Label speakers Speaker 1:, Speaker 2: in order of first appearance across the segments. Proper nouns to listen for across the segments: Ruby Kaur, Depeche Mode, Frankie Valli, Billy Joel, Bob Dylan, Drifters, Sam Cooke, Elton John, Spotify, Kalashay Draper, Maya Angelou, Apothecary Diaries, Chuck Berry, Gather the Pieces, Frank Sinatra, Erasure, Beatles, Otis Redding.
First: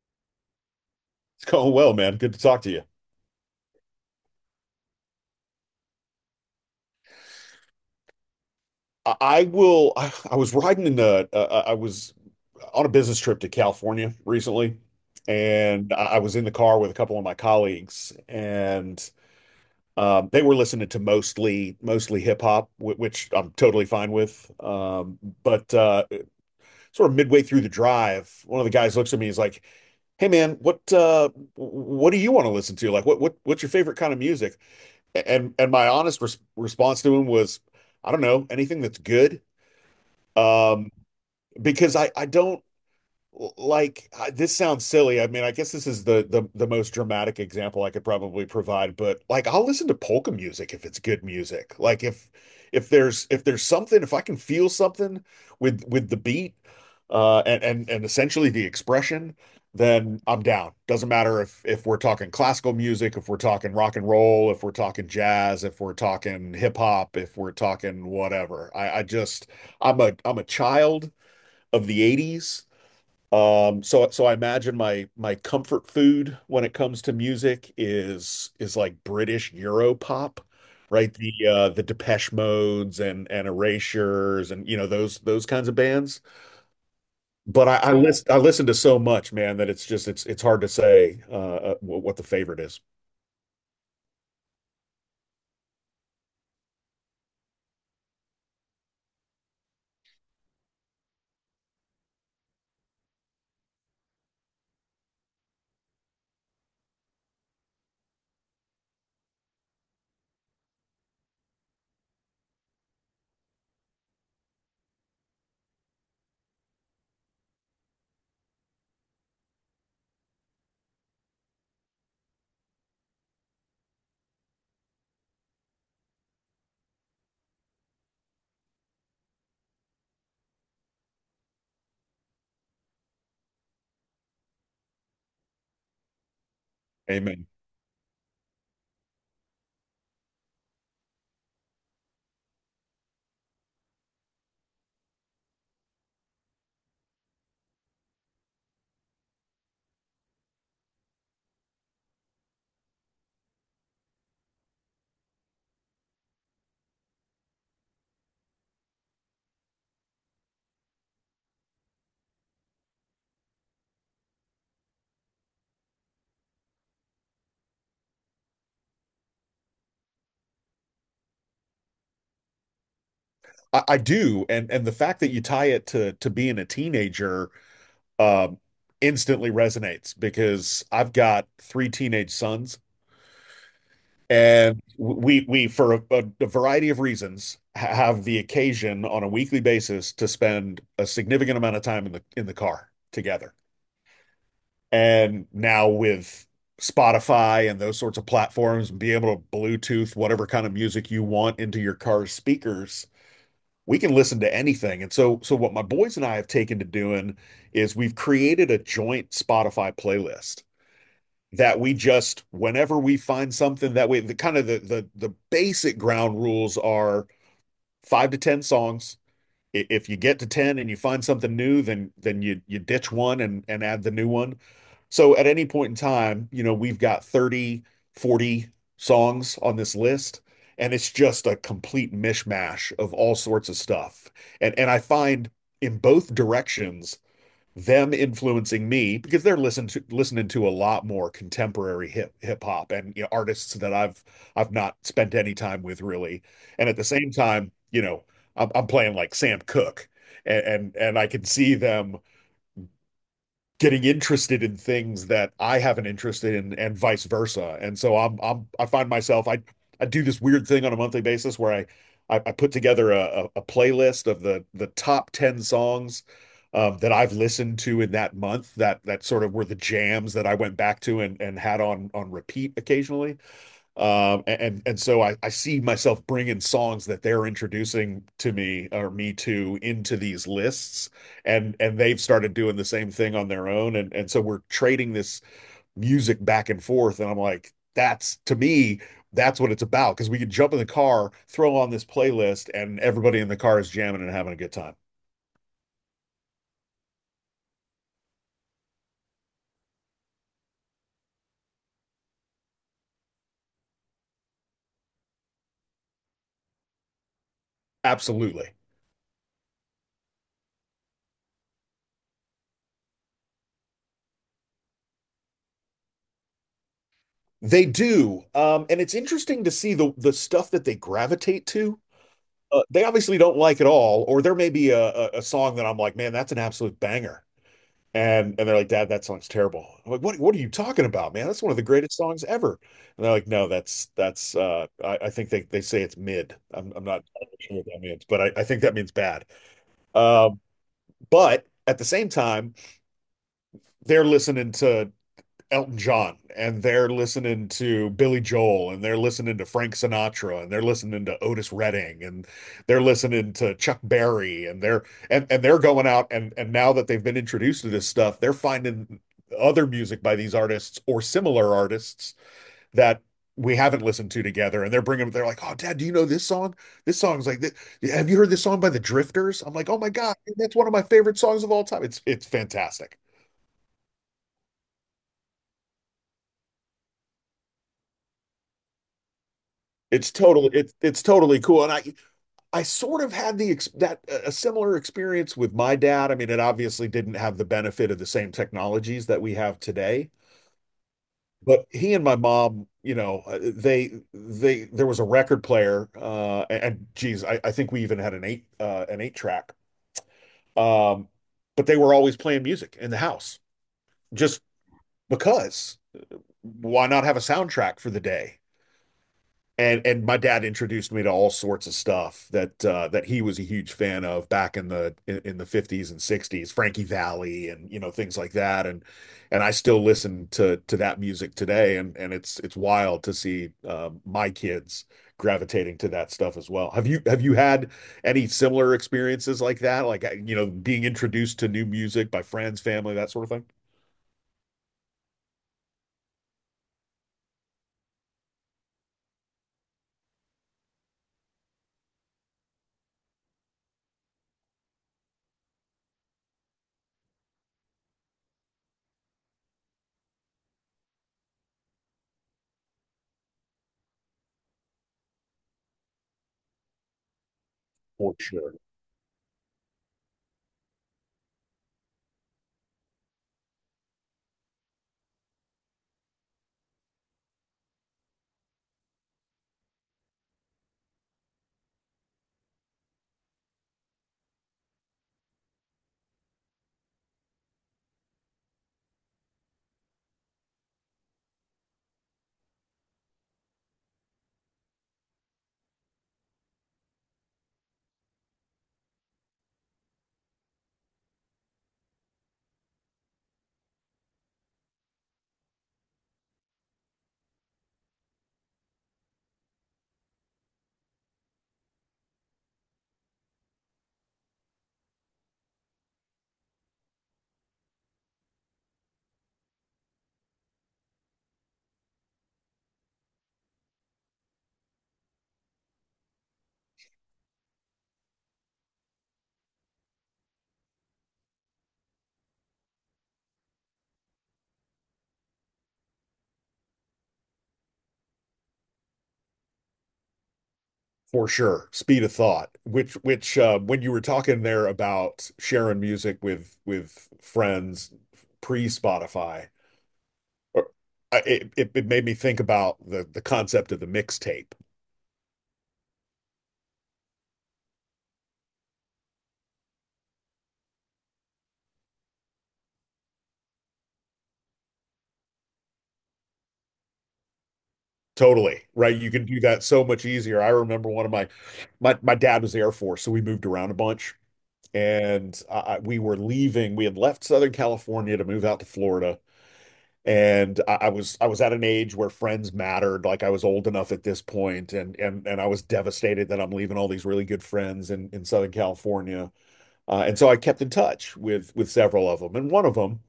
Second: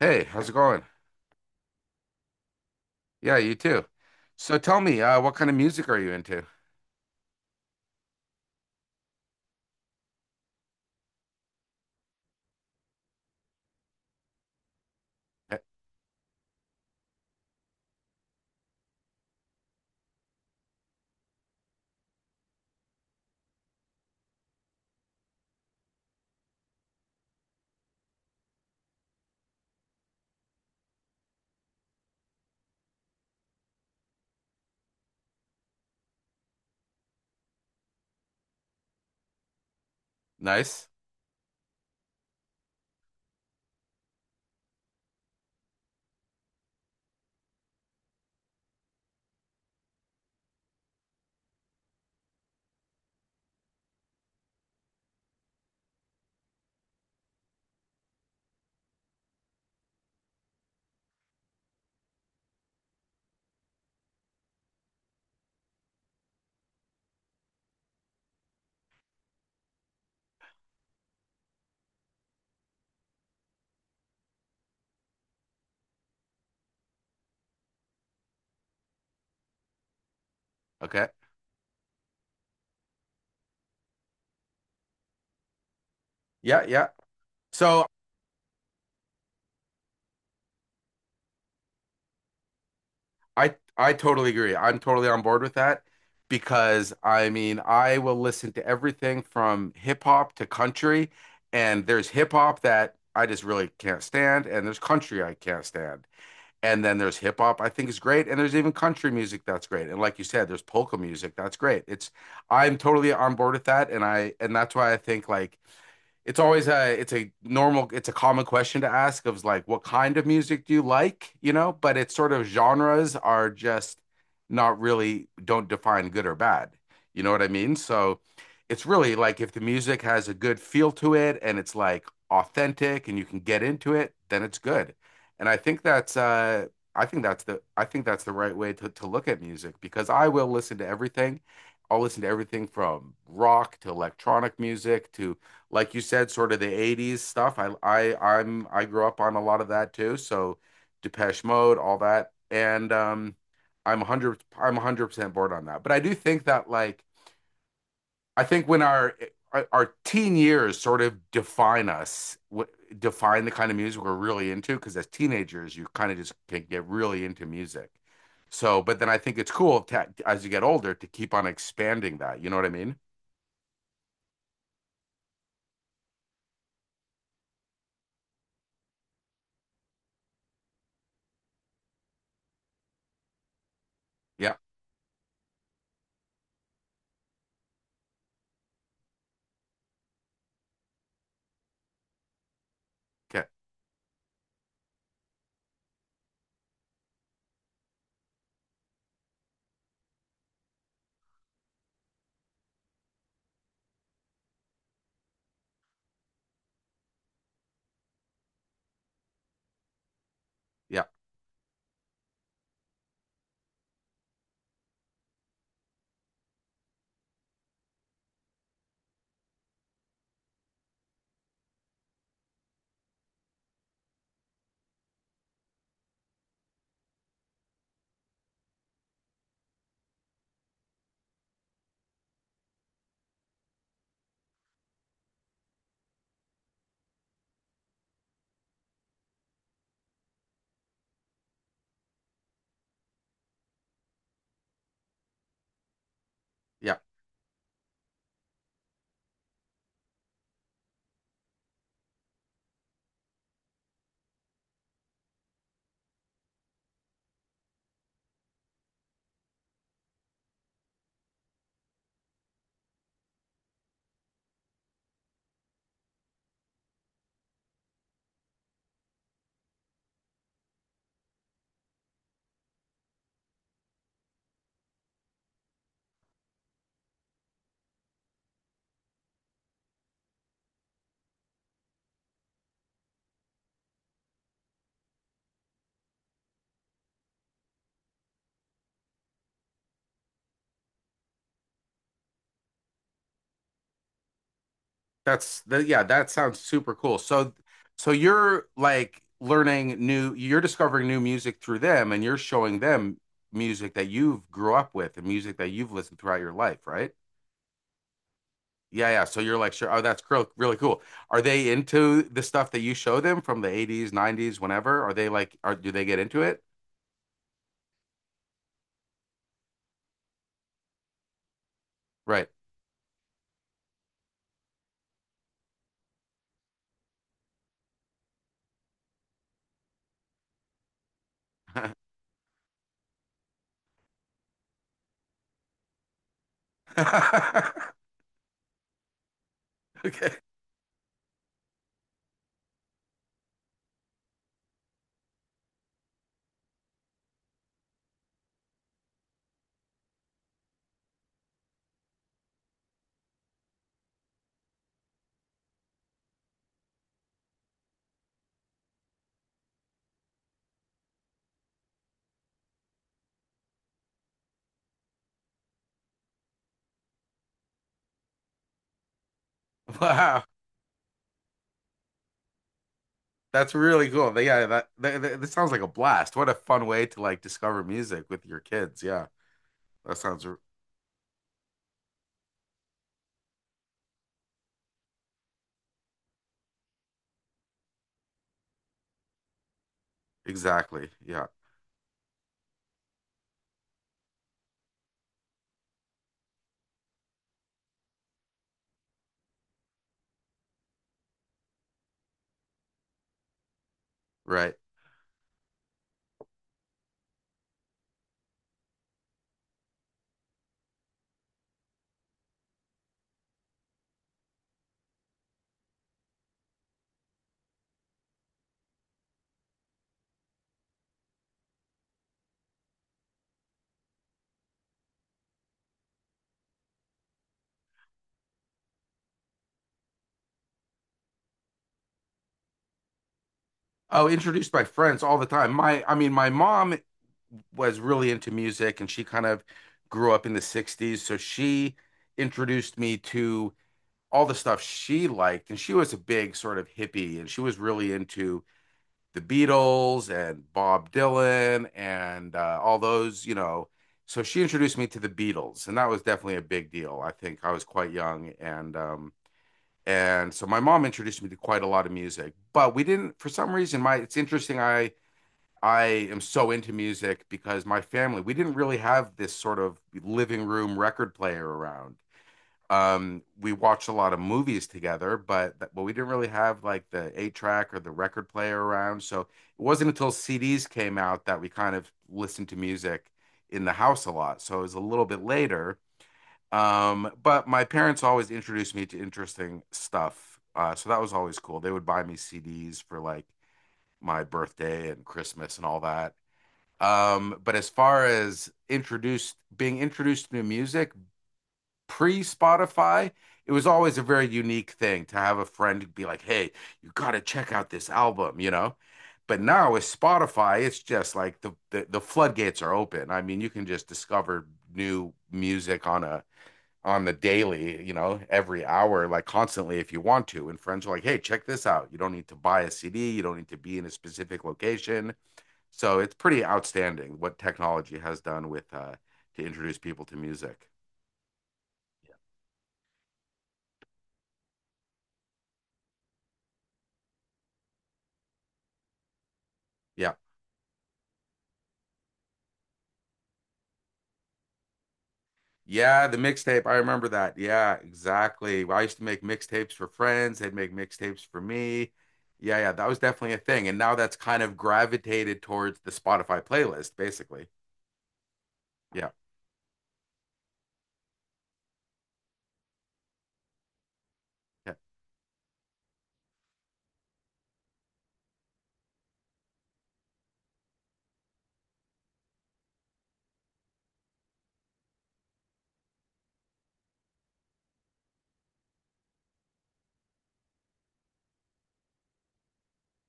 Speaker 1: Hey, how's it going?
Speaker 2: It's going well, man. Good to talk to you.
Speaker 1: Yeah, you too. So tell me, what kind of music are you into?
Speaker 2: I will. I was riding in the. I was on a business trip to California recently,
Speaker 1: Eh,
Speaker 2: and I was in the car with a couple of my colleagues, and they were listening to mostly hip hop, which I'm totally fine with. But sort of midway through the drive, one of the guys looks at me. He's like, "Hey, man, what do you want to listen to? Like, what's your favorite kind of music?" And my honest response to him was, I don't know, anything that's good.
Speaker 1: nice.
Speaker 2: Um, because I don't like, this sounds silly. I mean, I guess this is the most dramatic example I could probably provide, but like I'll listen to polka music if it's good music. Like if there's something, if I can feel something with the beat and essentially the expression, then I'm down. Doesn't matter if we're talking classical music, if we're talking rock and roll, if we're talking jazz, if we're talking hip hop, if we're talking whatever. I just I'm a child of the 80s. So I imagine my comfort food when it comes to music is like British Euro pop,
Speaker 1: Okay.
Speaker 2: right? The Depeche Modes and Erasures, and those kinds of bands.
Speaker 1: Yeah, yeah.
Speaker 2: But I,
Speaker 1: So
Speaker 2: I listen I listen to so much, man, that it's just it's hard to say what the favorite is.
Speaker 1: I totally agree. I'm totally on board with that because I mean, I will listen to everything from hip hop to country, and there's hip hop that I just really can't stand, and there's country I can't stand. And then there's hip hop I think is great, and there's even country music that's great. And like you said, there's polka music that's great. It's I'm totally on board with that, and I and that's why I think like it's always a it's a normal it's a common question to ask of like what kind of music do you like, you know, but it's sort of genres are just not really don't define good or bad, you know what I mean? So it's really like if the music has a good feel to it and it's like authentic and you can get into it, then it's good, and I think that's
Speaker 2: Amen.
Speaker 1: I think that's the right way to look at music because I will listen to everything. I'll listen to everything from rock to electronic music to, like you said, sort of the 80s stuff. I grew up on a lot of that too. So Depeche Mode, all that. And I'm 100% bored on that. But I do think that like I think when our teen years sort of define us, define the kind of music we're really into because as teenagers you kind of just can get really into music. So, but then I think it's cool to, as you get older, to keep on expanding that. You know what I mean?
Speaker 2: I do, and the fact that you tie it to being a teenager um instantly resonates because I've got three teenage sons.
Speaker 1: Yeah.
Speaker 2: And we for variety of reasons have the occasion on a weekly basis to spend a significant amount of time in the car
Speaker 1: Okay.
Speaker 2: together. And now with Spotify and those sorts of platforms, be able to Bluetooth whatever kind of music you want into your car's speakers, we can listen to anything. And so what my boys and I have taken to doing is we've created a joint Spotify playlist
Speaker 1: Yeah.
Speaker 2: that we just whenever we find something, that we the kind of the basic ground rules are five to ten songs. If you get to ten and you find something new, then you ditch one and add the new one. So at any point in time, we've got 30, 40 songs on this list, and it's just a complete mishmash of all sorts of stuff. And I find, in both directions, them influencing me because they're listening to a lot more contemporary hip hop and, artists that I've not spent any time with really. And at
Speaker 1: Yeah.
Speaker 2: the same time, I'm playing like Sam Cooke, and I can see them getting interested in things that I haven't interested in and vice versa. And so I find myself. I do this weird thing on a monthly basis where I put together a playlist of the top 10 songs that I've listened to in that month, that sort of were the jams that I went back to and had on repeat occasionally. And so I see myself bringing songs that they're introducing to me or me to into these lists, and they've started doing the same thing on their own, and so we're trading this music back and forth, and I'm like, that's, to me, that's what it's about, because we can jump in the car, throw on this playlist, and everybody in the car is jamming and having a good time.
Speaker 1: That's the yeah, that sounds super cool. So so you're like learning new, you're discovering new music through them, and you're showing them music that you've grew up with and music that you've listened throughout your life, right?
Speaker 2: Absolutely,
Speaker 1: Yeah, yeah. So you're like, sure, oh, that's really cool. Are they into the stuff that you show them from the 80s, 90s, whenever? Are they like, are do they get into it?
Speaker 2: they do. And it's interesting to see the stuff that they gravitate to.
Speaker 1: Right.
Speaker 2: They obviously don't like it all, or there may be a song that I'm like, man, that's an absolute banger. And they're like, "Dad, that song's terrible." I'm like, what are you talking about, man? That's one of the greatest songs ever. And they're like, no, that's I think they say it's mid. I'm not sure what that means, but I think that means bad.
Speaker 1: Okay.
Speaker 2: Um, but at the same time, they're listening to Elton John and they're listening to Billy Joel and they're listening to Frank Sinatra and they're listening to Otis Redding and they're listening to Chuck Berry and they're going out, and now that they've been introduced to this stuff, they're finding other music by these artists or similar artists that we haven't listened to together, and they're like, "Oh, Dad, do you know this song? This song's like this. Have you heard this song by the Drifters?" I'm like, "Oh my God,
Speaker 1: Wow.
Speaker 2: that's one of my favorite songs of all time." It's fantastic.
Speaker 1: That's really cool. Yeah, that sounds like a blast. What a fun way to like discover music with your kids. Yeah. That
Speaker 2: It's
Speaker 1: sounds
Speaker 2: totally it's it's totally cool. And I sort of had the ex- that a similar experience with my dad. I mean, it obviously didn't have the benefit of the same technologies that we have today.
Speaker 1: exactly. Yeah.
Speaker 2: But he and my mom, you know, they there was a record player, and geez, I think we even had an eight track. Um, but they were always playing music in the house, just
Speaker 1: Right.
Speaker 2: because. Why not have a soundtrack for the day? And my dad introduced me to all sorts of stuff that that he was a huge fan of back in the 50s and 60s, Frankie Valli and, things like that, and I still listen to that music today, and it's wild to see my kids gravitating to that stuff as well. Have you had any similar experiences like that? Like being introduced to new music by friends, family, that sort of thing?
Speaker 1: Oh, introduced by friends all the time. I mean, my mom was really into music and she kind of grew up in the 60s. So she introduced me to all the stuff she liked. And she was a big sort of hippie and she was really into the Beatles and Bob Dylan and all those, you know. So she introduced me to the Beatles, and that was definitely a big deal. I think I was quite
Speaker 2: For
Speaker 1: young
Speaker 2: sure.
Speaker 1: and so my mom introduced me to quite a lot of music, but we didn't, for some reason my, it's interesting. I am so into music because my family, we didn't really have this sort of living room record player around. We watched a lot of movies together, but we didn't really have like the eight track or the record player around, so it wasn't until CDs came out that we kind of listened to music in the house a lot. So it was a little bit later. But my parents always introduced me to interesting stuff. So that was always cool. They would buy me CDs for like my birthday and Christmas and all that. But as far as introduced being introduced to new music pre-Spotify, it was always a very unique thing to have a friend be like, "Hey, you gotta check out this album," you know? But now with Spotify, it's just like the floodgates are open. I mean, you can just discover new music on a on the daily, you know, every hour, like constantly if you want to. And friends are like, hey, check this out. You don't need to buy a CD, you don't need to be in a specific location. So it's pretty outstanding what technology has done with to introduce people to music.
Speaker 2: For sure, speed of thought. When you were talking there about sharing music with friends pre-Spotify,
Speaker 1: Yeah.
Speaker 2: or- it made me think about the concept of the mixtape.
Speaker 1: Yeah, the mixtape. I remember that. Yeah, exactly. Well, I used to make mixtapes for friends. They'd make mixtapes for me. Yeah, yeah, that was definitely a thing. And now that's kind of gravitated towards the Spotify playlist, basically.
Speaker 2: Totally, right?
Speaker 1: Yeah.
Speaker 2: You can do that so much easier. I remember one of my my my dad was the Air Force, so we moved around a bunch,
Speaker 1: Yeah.
Speaker 2: and we were leaving. We had left Southern California to move out to Florida, and I was at an age where friends mattered. Like I was old enough at this point, and I was devastated that I'm leaving all these really good friends in Southern California. And so I kept in touch with several of them, and one of them,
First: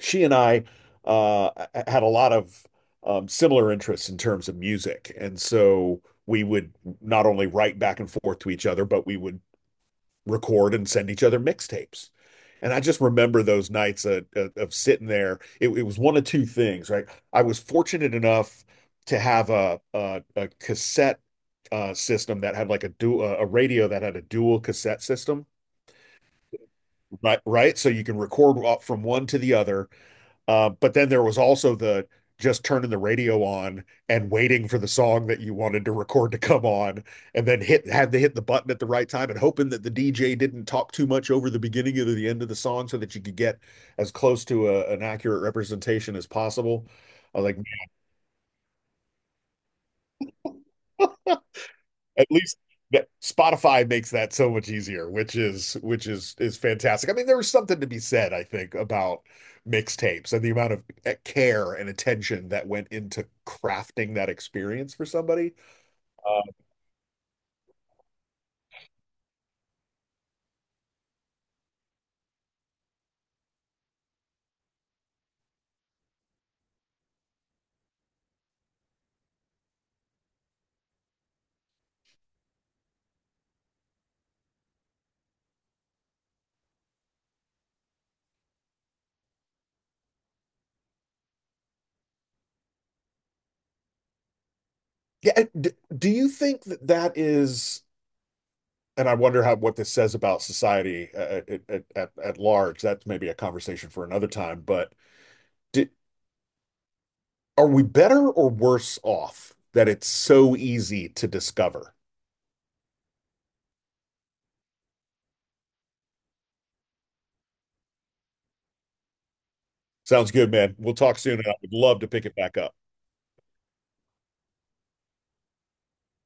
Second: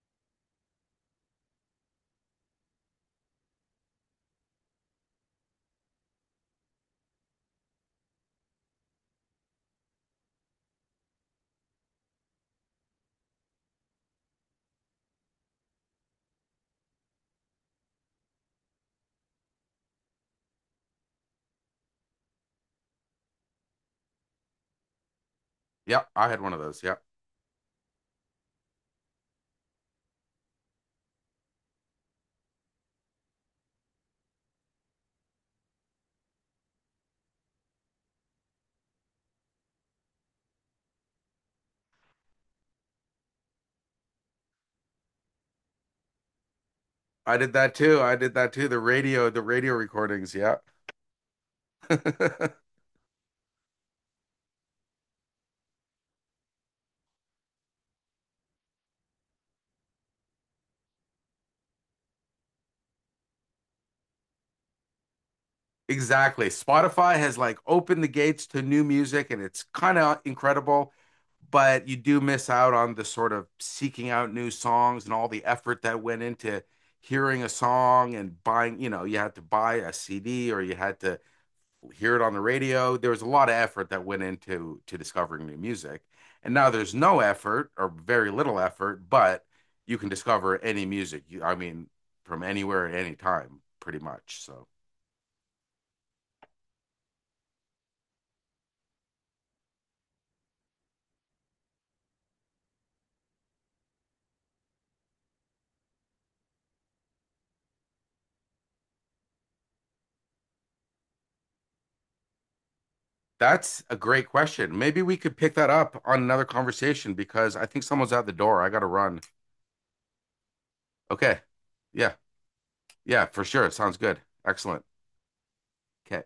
Speaker 2: she and I uh, had a lot of similar interests in terms of music, and so. We would not only write back and forth to each other, but we would record and send each other mixtapes. And I just remember those nights of sitting there. It was one of two things, right? I was fortunate enough to have a cassette system that had like a radio that had a dual cassette system,
Speaker 1: Yeah. I had one of those. Yeah.
Speaker 2: right? Right, so you can record off from one to the other, but then there was also the just turning the radio on and waiting for the song that you wanted to record to come on, and then hit had to hit the button at the right time, and hoping that the DJ didn't talk too much over the beginning or the end of the song so that you could get as close to an accurate representation as possible.
Speaker 1: I
Speaker 2: I was
Speaker 1: did
Speaker 2: like,
Speaker 1: that too. I did that too. The radio recordings. Yeah.
Speaker 2: at least that Spotify makes that so much easier, which is fantastic. I mean, there is something to be said, I think, about mixtapes and the amount of care and attention that went into crafting that experience for somebody. Uh,
Speaker 1: Exactly. Spotify has like opened the gates to new music, and it's kind of incredible, but you do miss out on the sort of seeking out new songs and all the effort that went into hearing a song and buying, you know, you had to buy a CD or you had to hear it on the radio. There was a lot of effort that went into to discovering new music. And now there's no effort or very little effort, but you can discover any music. I mean, from anywhere at any time, pretty much. So
Speaker 2: yeah, d- do you think that is? And I wonder how, what this says about society at large. That's maybe a conversation for another time. But did, are we better or worse off that it's so easy to discover?
Speaker 1: that's a great question. Maybe we could pick that up on another conversation because I think someone's at the door. I got to run.
Speaker 2: Sounds good, man. We'll talk soon,
Speaker 1: Okay.
Speaker 2: and I would love to
Speaker 1: Yeah.
Speaker 2: pick it back up.
Speaker 1: Yeah, for sure. Sounds good. Excellent. Okay.